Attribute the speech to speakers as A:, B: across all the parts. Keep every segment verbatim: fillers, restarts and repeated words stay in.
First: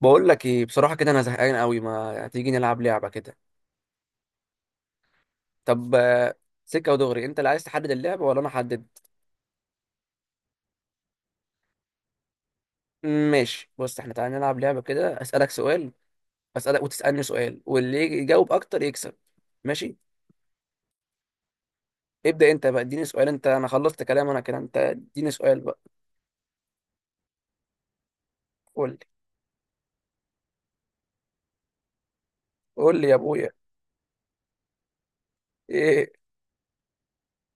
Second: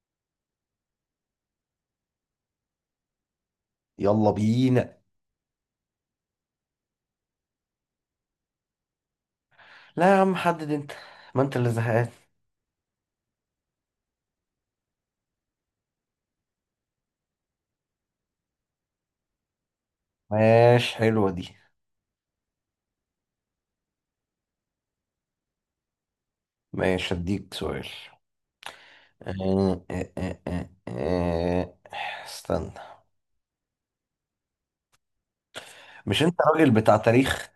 A: بقول لك ايه بصراحه كده، انا زهقان قوي. ما تيجي نلعب لعبه كده؟
B: يلا بينا.
A: طب آه، سكه ودغري. انت اللي عايز تحدد اللعبه ولا انا احدد؟
B: لا يا عم، حدد انت، ما انت اللي زهقان.
A: ماشي، بص، احنا تعالى نلعب لعبه كده، اسالك سؤال، اسالك وتسالني سؤال، واللي يجي يجاوب اكتر يكسب. ماشي.
B: ماشي، حلوة دي.
A: ابدا انت بقى اديني سؤال، انت انا خلصت كلام انا كده، انت اديني سؤال بقى.
B: ماشي اديك سؤال.
A: قول لي
B: آه، آه، آه، آه، آه. استنى.
A: قول لي يا ابويا. ايه؟
B: مش انت راجل بتاع تاريخ؟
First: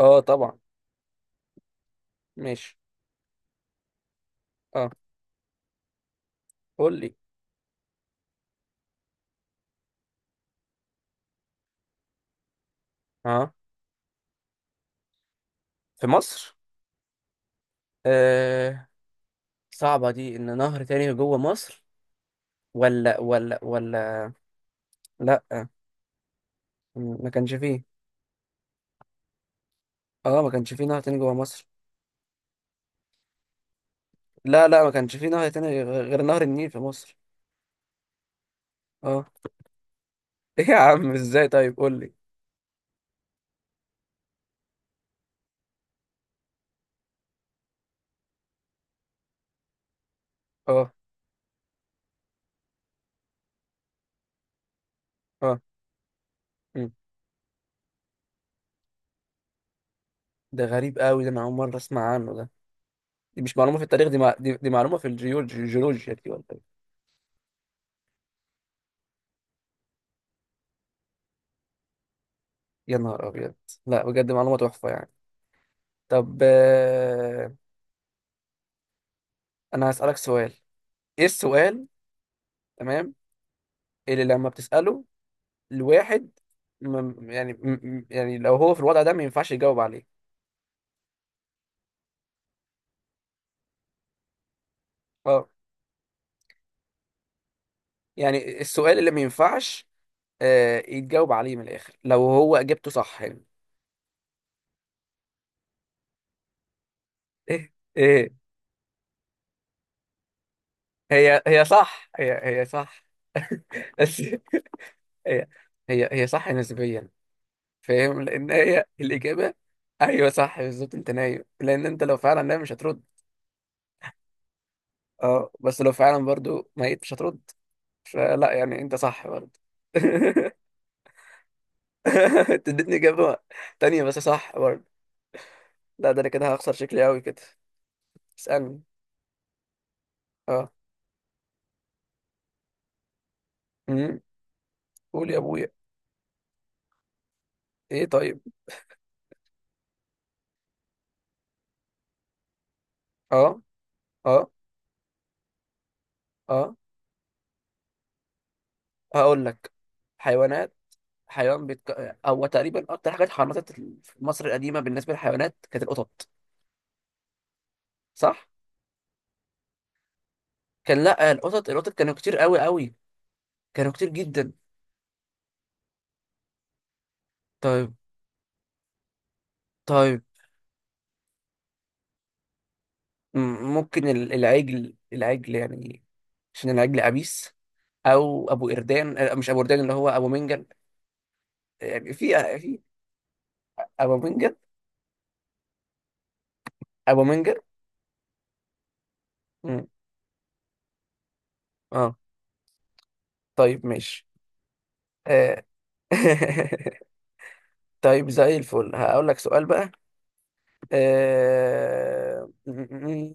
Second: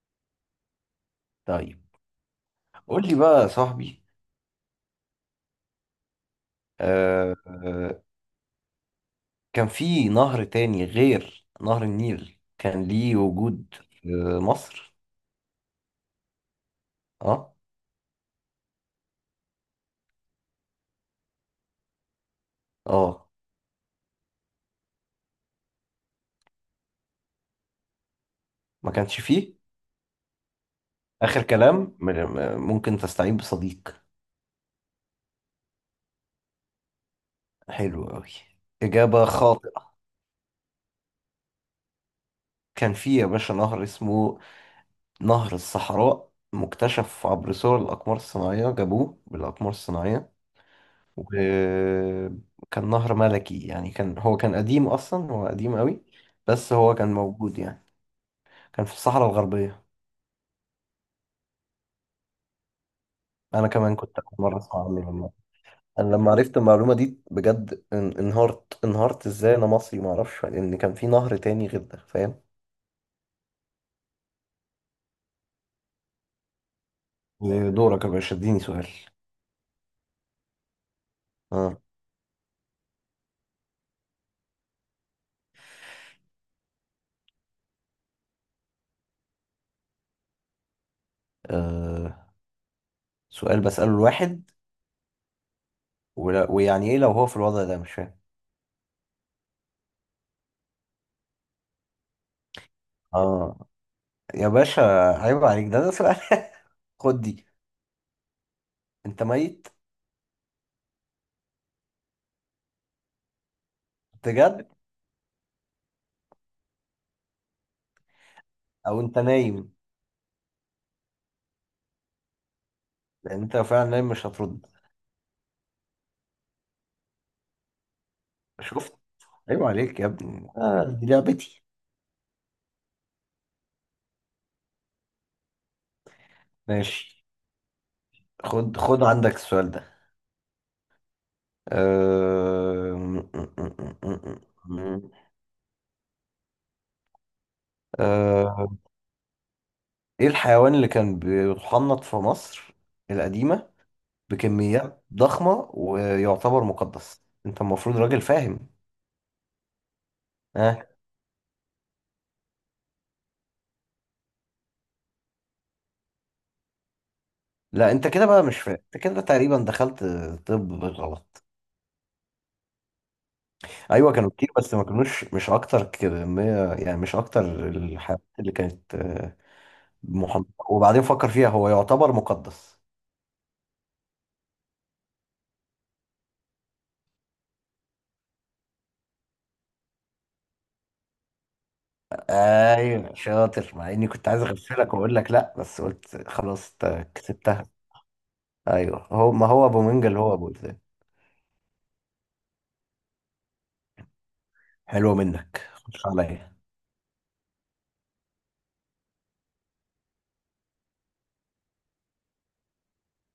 A: اه طبعا.
B: طيب
A: ماشي.
B: قول لي بقى يا صاحبي.
A: اه قول لي.
B: آه، آه، كان في نهر تاني غير نهر النيل كان ليه
A: اه،
B: وجود في مصر؟
A: في مصر.
B: اه.
A: آه. صعبه دي، ان نهر تاني جوه مصر. ولا
B: اه،
A: ولا ولا لا، ما كانش فيه.
B: ما كانش فيه.
A: اه، ما كانش فيه نهر تاني جوه
B: اخر
A: مصر.
B: كلام، م- م- ممكن تستعين بصديق.
A: لا لا، ما كانش فيه نهر تاني غ- غير نهر النيل في مصر.
B: حلو قوي، اجابة
A: اه.
B: خاطئة.
A: ايه يا عم؟ ازاي؟ طيب قول لي.
B: كان في يا باشا نهر اسمه نهر الصحراء، مكتشف عبر صور الأقمار الصناعية، جابوه بالأقمار الصناعية.
A: اه.
B: وكان نهر ملكي، يعني كان، هو كان قديم أصلا، هو
A: اه.
B: قديم قوي، بس
A: مم.
B: هو كان موجود يعني. كان في الصحراء الغربية.
A: ده غريب قوي، ده انا اول مره اسمع عنه ده. دي مش
B: أنا
A: معلومه في
B: كمان
A: التاريخ دي،
B: كنت
A: مع...
B: أول
A: دي,
B: مرة
A: دي
B: أسمع
A: معلومه في
B: عنه والله.
A: الجيولوجيا، الجيولوجيا
B: أنا
A: دي
B: لما
A: ولا
B: عرفت
A: ايه؟
B: المعلومة دي بجد ان- انهارت، انهارت. إزاي أنا مصري معرفش لأن كان في نهر تاني غير ده، فاهم؟
A: يا نهار ابيض! لا بجد معلومه تحفه يعني. طب آه...
B: دورك يا باشا، اديني سؤال.
A: انا هسالك سؤال. ايه
B: آه.
A: السؤال؟ تمام. اللي لما بتساله لواحد، م... يعني، م... م- يعني لو هو في الوضع ده ما ينفعش يجاوب عليه.
B: آه. سؤال بسأله الواحد،
A: اه،
B: ولا- ويعني ايه لو هو في الوضع ده؟ مش فاهم.
A: يعني السؤال اللي ما ينفعش آه، يتجاوب عليه من الاخر، لو هو اجابته صح يعني.
B: اه يا باشا، عيب عليك، ده ده سؤال؟ خد دي،
A: ايه ايه.
B: انت ميت،
A: هي هي صح هي هي صح. بس.
B: بجد،
A: هي. هي هي صح نسبيا. فاهم، لان هي
B: او انت
A: الاجابه.
B: نايم،
A: ايوه صح بالظبط، انت نايم، لان انت لو فعلا نايم مش هترد.
B: لان انت لو فعلا نايم مش هترد.
A: اه، بس لو فعلا برضو ميت مش هترد. فلا، يعني
B: شفت؟
A: انت صح برضو.
B: عيب عليك يا ابني، آه دي لعبتي.
A: أنت اديتني اجابه تانية بس صح برضو. لا، ده انا كده هخسر، شكلي قوي
B: ماشي،
A: كده.
B: خد
A: اسالني.
B: خد عندك السؤال ده.
A: اه
B: أم-
A: قول يا ابويا. ايه طيب.
B: أه، ايه الحيوان اللي كان بيتحنط في مصر
A: اه.
B: القديمة
A: اه.
B: بكميات ضخمة ويعتبر
A: اه،
B: مقدس؟ انت المفروض راجل فاهم.
A: هقول لك. حيوانات.
B: آه.
A: حيوان بيتك... هو تقريبا اكتر حاجه اتحنطت في مصر القديمه بالنسبه للحيوانات كانت القطط.
B: لا انت كده بقى
A: صح.
B: مش فاهم، انت كده تقريبا دخلت، طب
A: كان، لا،
B: بالغلط.
A: القطط، القطط كانوا كتير قوي قوي. كانوا كتير
B: ايوه كانوا كتير
A: جدا.
B: بس ما كانوش، مش اكتر كمية يعني، مش اكتر
A: طيب.
B: الحاجات اللي كانت، آه،
A: طيب.
B: محمرة. وبعدين فكر فيها، هو يعتبر مقدس.
A: م- ممكن ال- العجل، العجل يعني، عشان العجل عبيس. او ابو قردان. آه، مش ابو قردان، اللي هو ابو منجل يعني. في. في
B: ايوه شاطر، مع اني
A: ابو
B: كنت عايز
A: منجل.
B: اغفلك واقول لك لا، بس قلت خلاص انت
A: ابو منجل.
B: كسبتها. ايوه هو، ما هو ابو
A: مم.
B: منجل هو ابو إذن.
A: اه. طيب ماشي.
B: حلوه
A: آه.
B: منك، خش عليا.
A: طيب زي الفل، هقول لك سؤال بقى. آه... م- م- م.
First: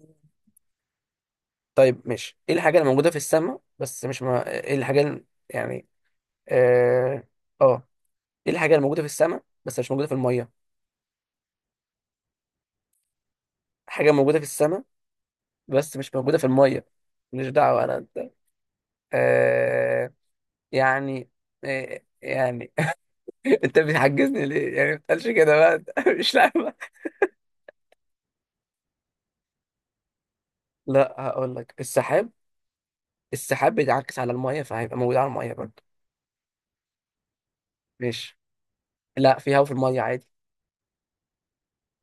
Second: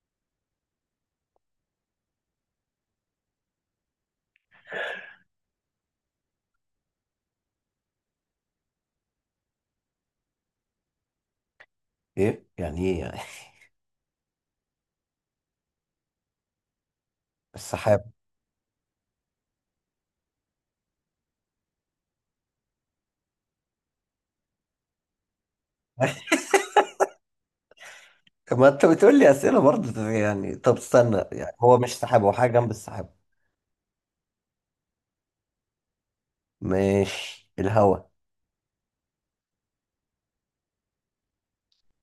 A: طيب ماشي، ايه الحاجة اللي موجودة في السماء بس مش ما... ايه الحاجة اللي... يعني، اه، آه. ايه الحاجة اللي موجودة في السماء بس مش موجودة في المية؟
B: ايه يعني؟ ايه يعني؟
A: حاجة موجودة في السماء بس مش موجودة في المية. مش دعوة انا
B: السحاب.
A: انت. آه... يعني، آه... يعني، انت بتحجزني ليه يعني؟ ما تقلش كده بقى. مش لعبة.
B: ما انت بتقول لي اسئله برضه يعني، طب
A: لا،
B: استنى
A: هقول
B: يعني،
A: لك،
B: هو مش سحاب،
A: السحاب،
B: هو حاجه جنب السحاب.
A: السحاب بيتعكس على المية فهيبقى موجود على المية برضه.
B: ماشي، الهوا.
A: ماشي. لا، في هوا في الميه عادي.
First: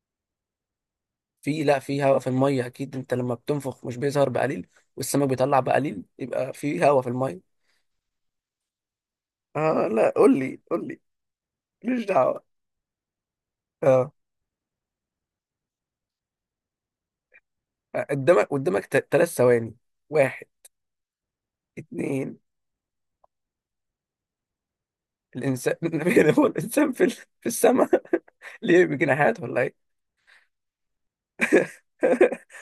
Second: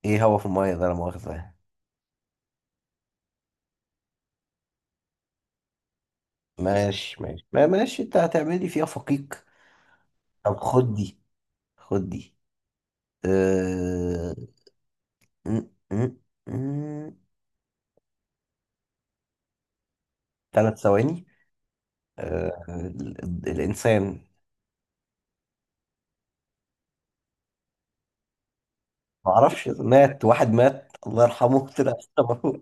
B: ايه هوا في المية ده؟ لا مؤاخذة يعني.
A: في. لا، في هوا في الميه اكيد. انت لما بتنفخ مش بيظهر بقليل؟ والسمك بيطلع بقليل، يبقى في هوا في
B: ماشي ماشي،
A: الميه.
B: ما- ماشي، انت هتعملي فيها فقيق.
A: اه، لا قول
B: طب
A: لي، قول
B: خد
A: لي.
B: دي،
A: ماليش
B: خد دي.
A: دعوه. اه.
B: أه... م- م- م-
A: قدامك، قدامك. ثلاث ثواني. واحد.
B: تلات ثواني.
A: اتنين.
B: أه... ال- ال- الإنسان.
A: الانسان. النبي. هو الانسان في ال- في السماء؟ ليه؟ بجناحات ولا
B: معرفش،
A: ايه؟
B: مات واحد، مات الله يرحمه طلع السما.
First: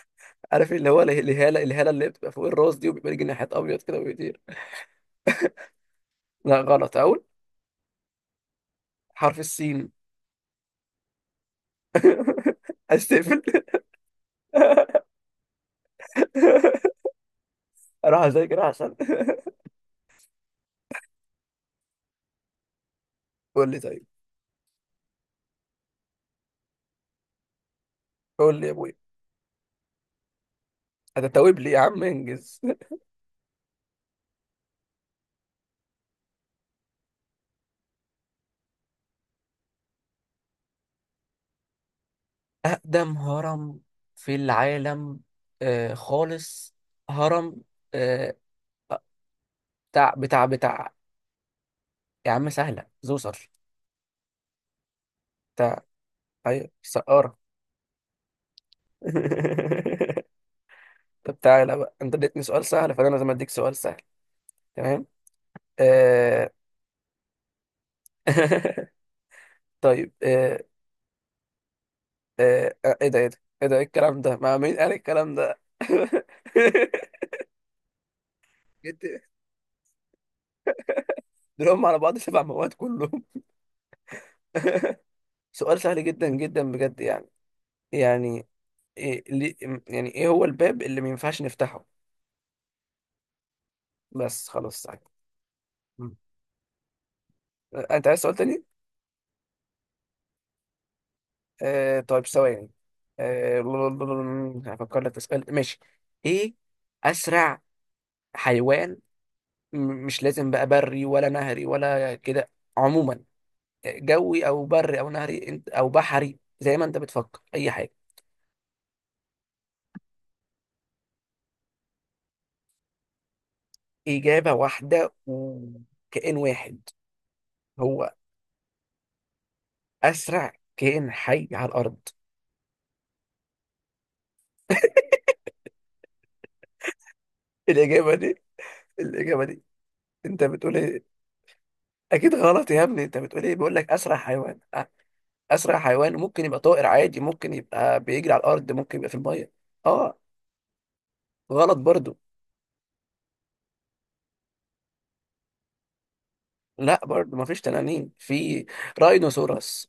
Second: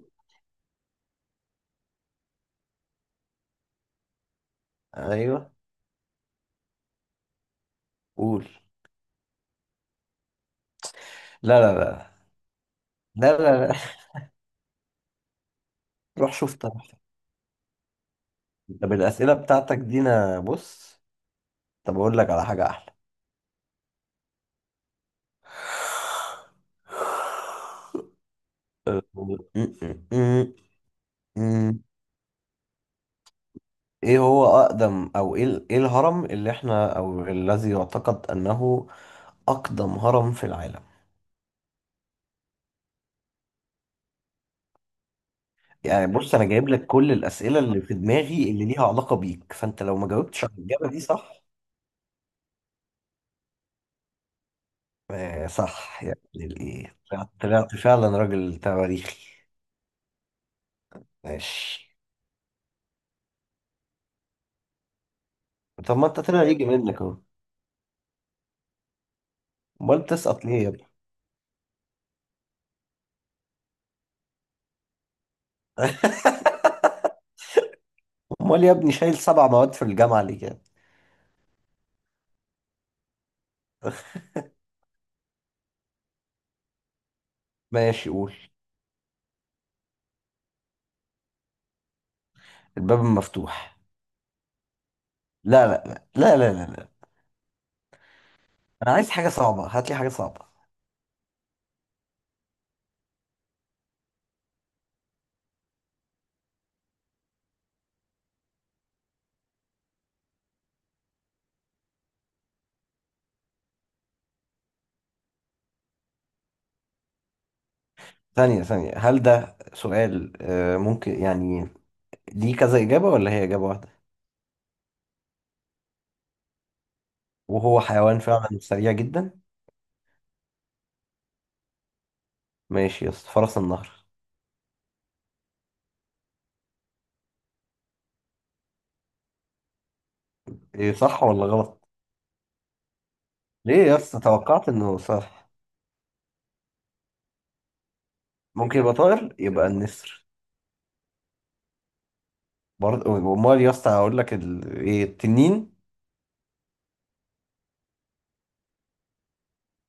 A: عارف اللي هو اله- الهاله، الهاله اللي بتبقى فوق الراس دي، وبيبقى ليه جناحات ابيض كده وبيطير.
B: ايوه،
A: لا غلط، اقول،
B: قول.
A: حرف السين.
B: لا لا لا لا
A: استقفل.
B: لا, لا. روح شوف طب.
A: اروح اذاكر
B: طب
A: احسن.
B: الأسئلة بتاعتك دي، أنا بص، طب أقول لك على حاجة
A: قول لي طيب.
B: أحلى.
A: قول لي يا ابويا.
B: م-م-م-م.
A: هتتوب لي يا عم؟ انجز.
B: ايه هو اقدم، او ايه ال- ايه الهرم اللي احنا، او الذي يعتقد انه اقدم هرم في العالم؟
A: أقدم هرم في العالم. آه
B: يعني بص، انا جايب
A: خالص.
B: لك كل الاسئله
A: هرم.
B: اللي في
A: آه.
B: دماغي اللي ليها علاقه بيك، فانت لو ما
A: بتاع
B: جاوبتش
A: بتاع
B: على الاجابه
A: بتاع
B: دي صح...
A: يا عم سهلة، زوسر.
B: آه
A: بتاع.
B: صح، يعني
A: ايوه،
B: الايه، طلعت
A: سقارة.
B: طلعت فعلا راجل تواريخي.
A: طب تعالى
B: ماشي،
A: بقى، انت اديتني سؤال سهل، فانا لازم اديك سؤال سهل. تمام.
B: طب ما انت طلع
A: آه...
B: يجي منك اهو، امال
A: طيب
B: تسقط ليه
A: آه...
B: يا ابني؟
A: آه... آه، ايه ده ايه ده ايه ده، ايه الكلام ده؟ مع مين قال الكلام ده؟
B: امال يا ابني شايل
A: جيت-
B: سبع مواد في الجامعه ليه كده؟
A: دول هم على بعض سبع مواد كلهم. سؤال سهل جدا جدا بجد يعني.
B: ماشي، قول.
A: يعني، إيه؟ ليه؟ يعني ايه هو الباب اللي ما ينفعش نفتحه؟
B: الباب مفتوح.
A: بس خلاص سهل.
B: لا لا
A: مم.
B: لا لا لا لا لا.
A: انت عايز سؤال تاني؟
B: انا عايز حاجه صعبه، هات لي حاجه صعبه.
A: آه طيب، ثواني. آه، هفكر لك في سؤال، ماشي. ايه؟ اسرع حيوان، م- مش لازم بقى بري ولا نهري ولا كده، عموما. جوي او بري او نهري، انت او بحري، زي ما انت بتفكر، اي حاجه.
B: ثانيه ثانيه، هل ده سؤال، آه، ممكن يعني؟ ليه كذا اجابه ولا هي اجابه واحده؟
A: اجابه واحده وكائن واحد.
B: وهو
A: هو
B: حيوان فعلا سريع جدا؟
A: اسرع كائن حي على الارض.
B: ماشي يا اسطى، فرس النهر.
A: الإجابة دي، الإجابة دي أنت بتقول
B: ايه،
A: إيه؟
B: صح ولا غلط؟
A: أكيد غلط يا ابني، أنت بتقول إيه؟ بيقول
B: ليه
A: لك
B: يا
A: أسرع
B: اسطى
A: حيوان،
B: توقعت
A: أ-
B: انه صح.
A: أسرع حيوان ممكن يبقى طائر عادي، ممكن يبقى بيجري على الأرض،
B: ممكن يبقى
A: ممكن يبقى في
B: طائر،
A: المية.
B: يبقى
A: أه.
B: النسر.
A: غلط برضو.
B: برضه؟ امال يا اسطى هقول لك ال... ايه، التنين.
A: لا، برضو مفيش تنانين في راينوسوراس.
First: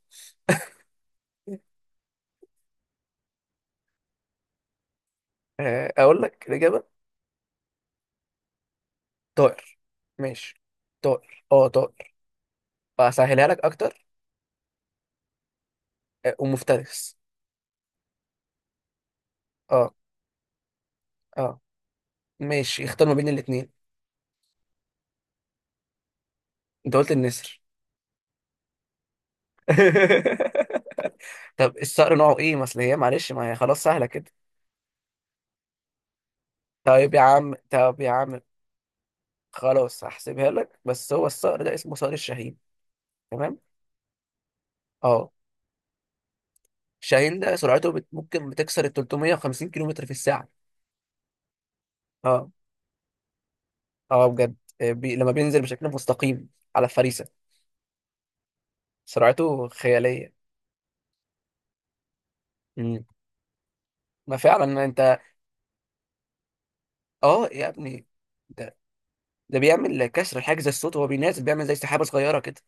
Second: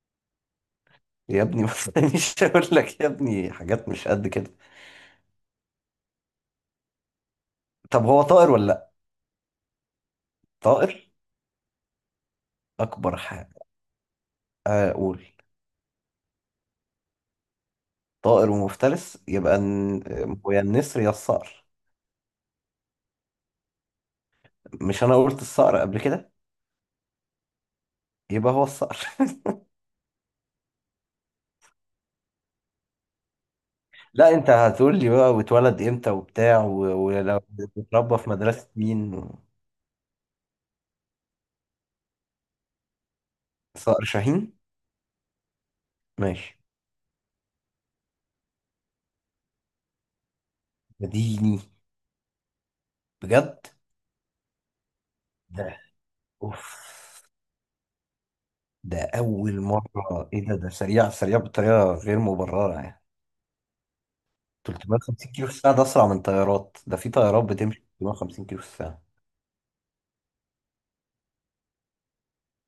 B: يا ابني بس، مش هقول لك يا ابني حاجات مش قد كده.
A: آه، أقول لك الإجابة.
B: طب هو طائر ولا لا؟
A: طائر. ماشي.
B: طائر.
A: طائر أه طائر.
B: اكبر
A: أسهلها لك
B: حاجه؟
A: أكتر.
B: اقول.
A: آه، ومفترس.
B: طائر ومفترس، يبقى
A: أه.
B: الن- هو يا النسر يا
A: أه.
B: الصقر.
A: ماشي اختار ما بين الاتنين.
B: مش انا قلت الصقر قبل كده؟
A: أنت قلت النسر.
B: يبقى هو الصقر
A: طب الصقر نوعه إيه؟ ما أصل هي، معلش، ما هي خلاص سهلة
B: لا،
A: كده.
B: انت هتقول لي بقى واتولد امتى وبتاع و-
A: طيب يا
B: ولو
A: عم، طب يا
B: اتربى في
A: عم،
B: مدرسة مين و...
A: خلاص هحسبها لك. بس هو الصقر ده اسمه صقر الشاهين. تمام.
B: صقر شاهين.
A: اه.
B: ماشي،
A: الشاهين ده سرعته بت... ممكن بتكسر ال ثلاث مية وخمسين كيلومتر في الساعة.
B: مديني.
A: اه.
B: بجد؟
A: اه بجد. آه، بي... لما بينزل
B: ده
A: بشكل مستقيم
B: اوف،
A: على الفريسة.
B: ده اول
A: سرعته
B: مرة،
A: خيالية.
B: ايه ده، ده سريع سريع بطريقة غير مبررة يعني.
A: مم. ما فعلا انت.
B: ثلاثمية وخمسين كيلو في الساعة، ده اسرع من طيارات، ده في طيارات
A: اه يا
B: بتمشي
A: ابني،
B: ثلاثمية وخمسين كيلو في
A: ده
B: الساعة؟
A: ده بيعمل كسر حاجز الصوت، وهو بينازل بيعمل زي سحابة صغيرة كده.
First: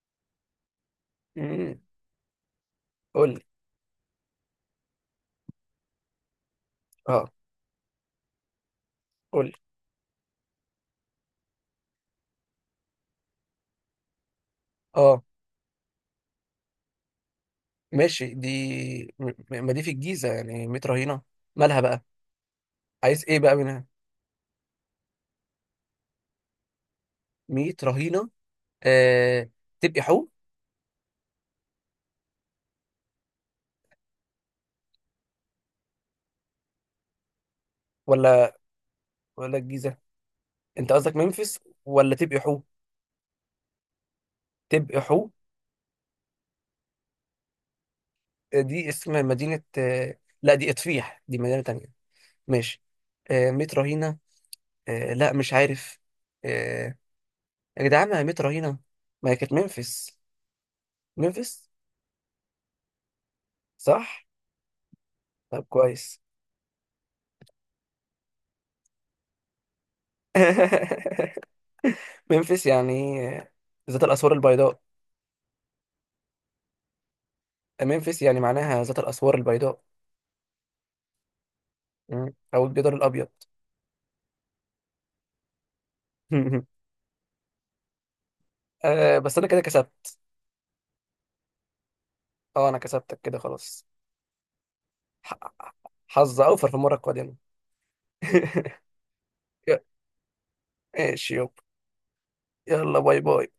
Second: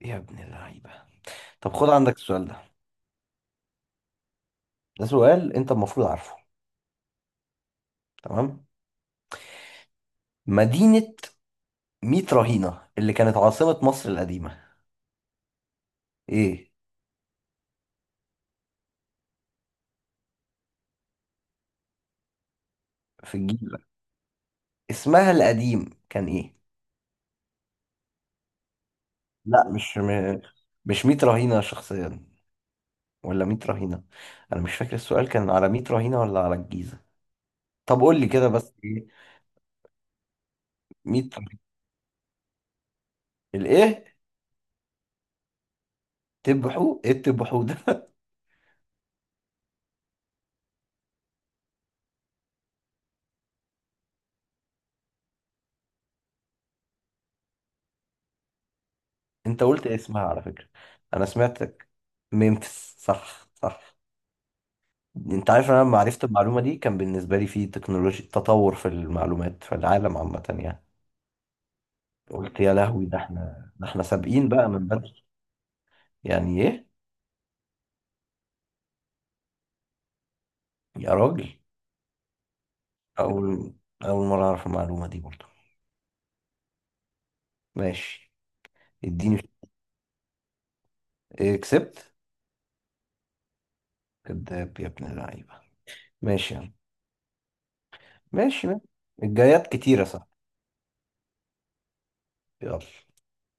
B: يا ابن اللعيبة. طب
A: امم
B: خد عندك السؤال ده،
A: قول لي.
B: ده سؤال انت المفروض عارفه،
A: اه،
B: تمام؟
A: قول لي.
B: مدينة ميت رهينة، اللي كانت عاصمة مصر القديمة،
A: اه
B: ايه؟
A: ماشي. دي م- ما دي في الجيزة، يعني متر هنا. مالها بقى؟ عايز
B: في
A: ايه بقى
B: الجيل
A: منها؟
B: ده اسمها القديم كان ايه؟
A: ميت رهينه. آه...
B: لا، مش
A: تبقي حو.
B: م... مش ميت رهينة شخصيا، ولا ميت رهينة، انا مش فاكر السؤال كان على ميت رهينة ولا على الجيزة. طب قول لي كده،
A: ولا،
B: بس ايه،
A: ولا الجيزه، انت قصدك
B: ميت
A: ممفيس؟
B: رهينة.
A: ولا تبقي حو؟
B: الايه،
A: تبقي حو.
B: تبحو؟ ايه التبحو ده؟
A: آه، دي اسم مدينه. آه... لا، دي اطفيح، دي مدينه تانية. ماشي. آه... ميت رهينه. آه... لا، مش عارف. آه... يا جدعان، ما هي ميت رهينه، ما هي كانت
B: انت قلت
A: ممفيس.
B: اسمها على فكرة، انا
A: ممفيس
B: سمعتك. ممفيس، صح صح.
A: صح.
B: انت
A: طب
B: عارف انا لما
A: كويس.
B: عرفت المعلومه دي كان بالنسبه لي في تكنولوجيا، تطور في المعلومات في العالم عامه يعني. قلت
A: ممفيس
B: يا لهوي، ده
A: يعني آه،
B: احنا، ده احنا
A: ذات الاسوار
B: سابقين بقى
A: البيضاء.
B: من بدري. يعني ايه
A: ممفيس يعني معناها ذات الاسوار البيضاء.
B: يا راجل؟
A: مم. او الجدار الابيض.
B: اول اول مره اعرف المعلومه دي برضه. ماشي،
A: أه بس
B: اديني.
A: انا كده كسبت.
B: ايه كسبت؟
A: اه، انا كسبتك كده، خلاص.
B: كداب يا ابن
A: ح-
B: اللعيبه.
A: حظ
B: ماشي
A: اوفر في
B: يعني،
A: المره القادمه.
B: ماشي ماشي، الجايات كتيره صح.
A: ماشي يابا. يلا،
B: يلا.
A: باي باي.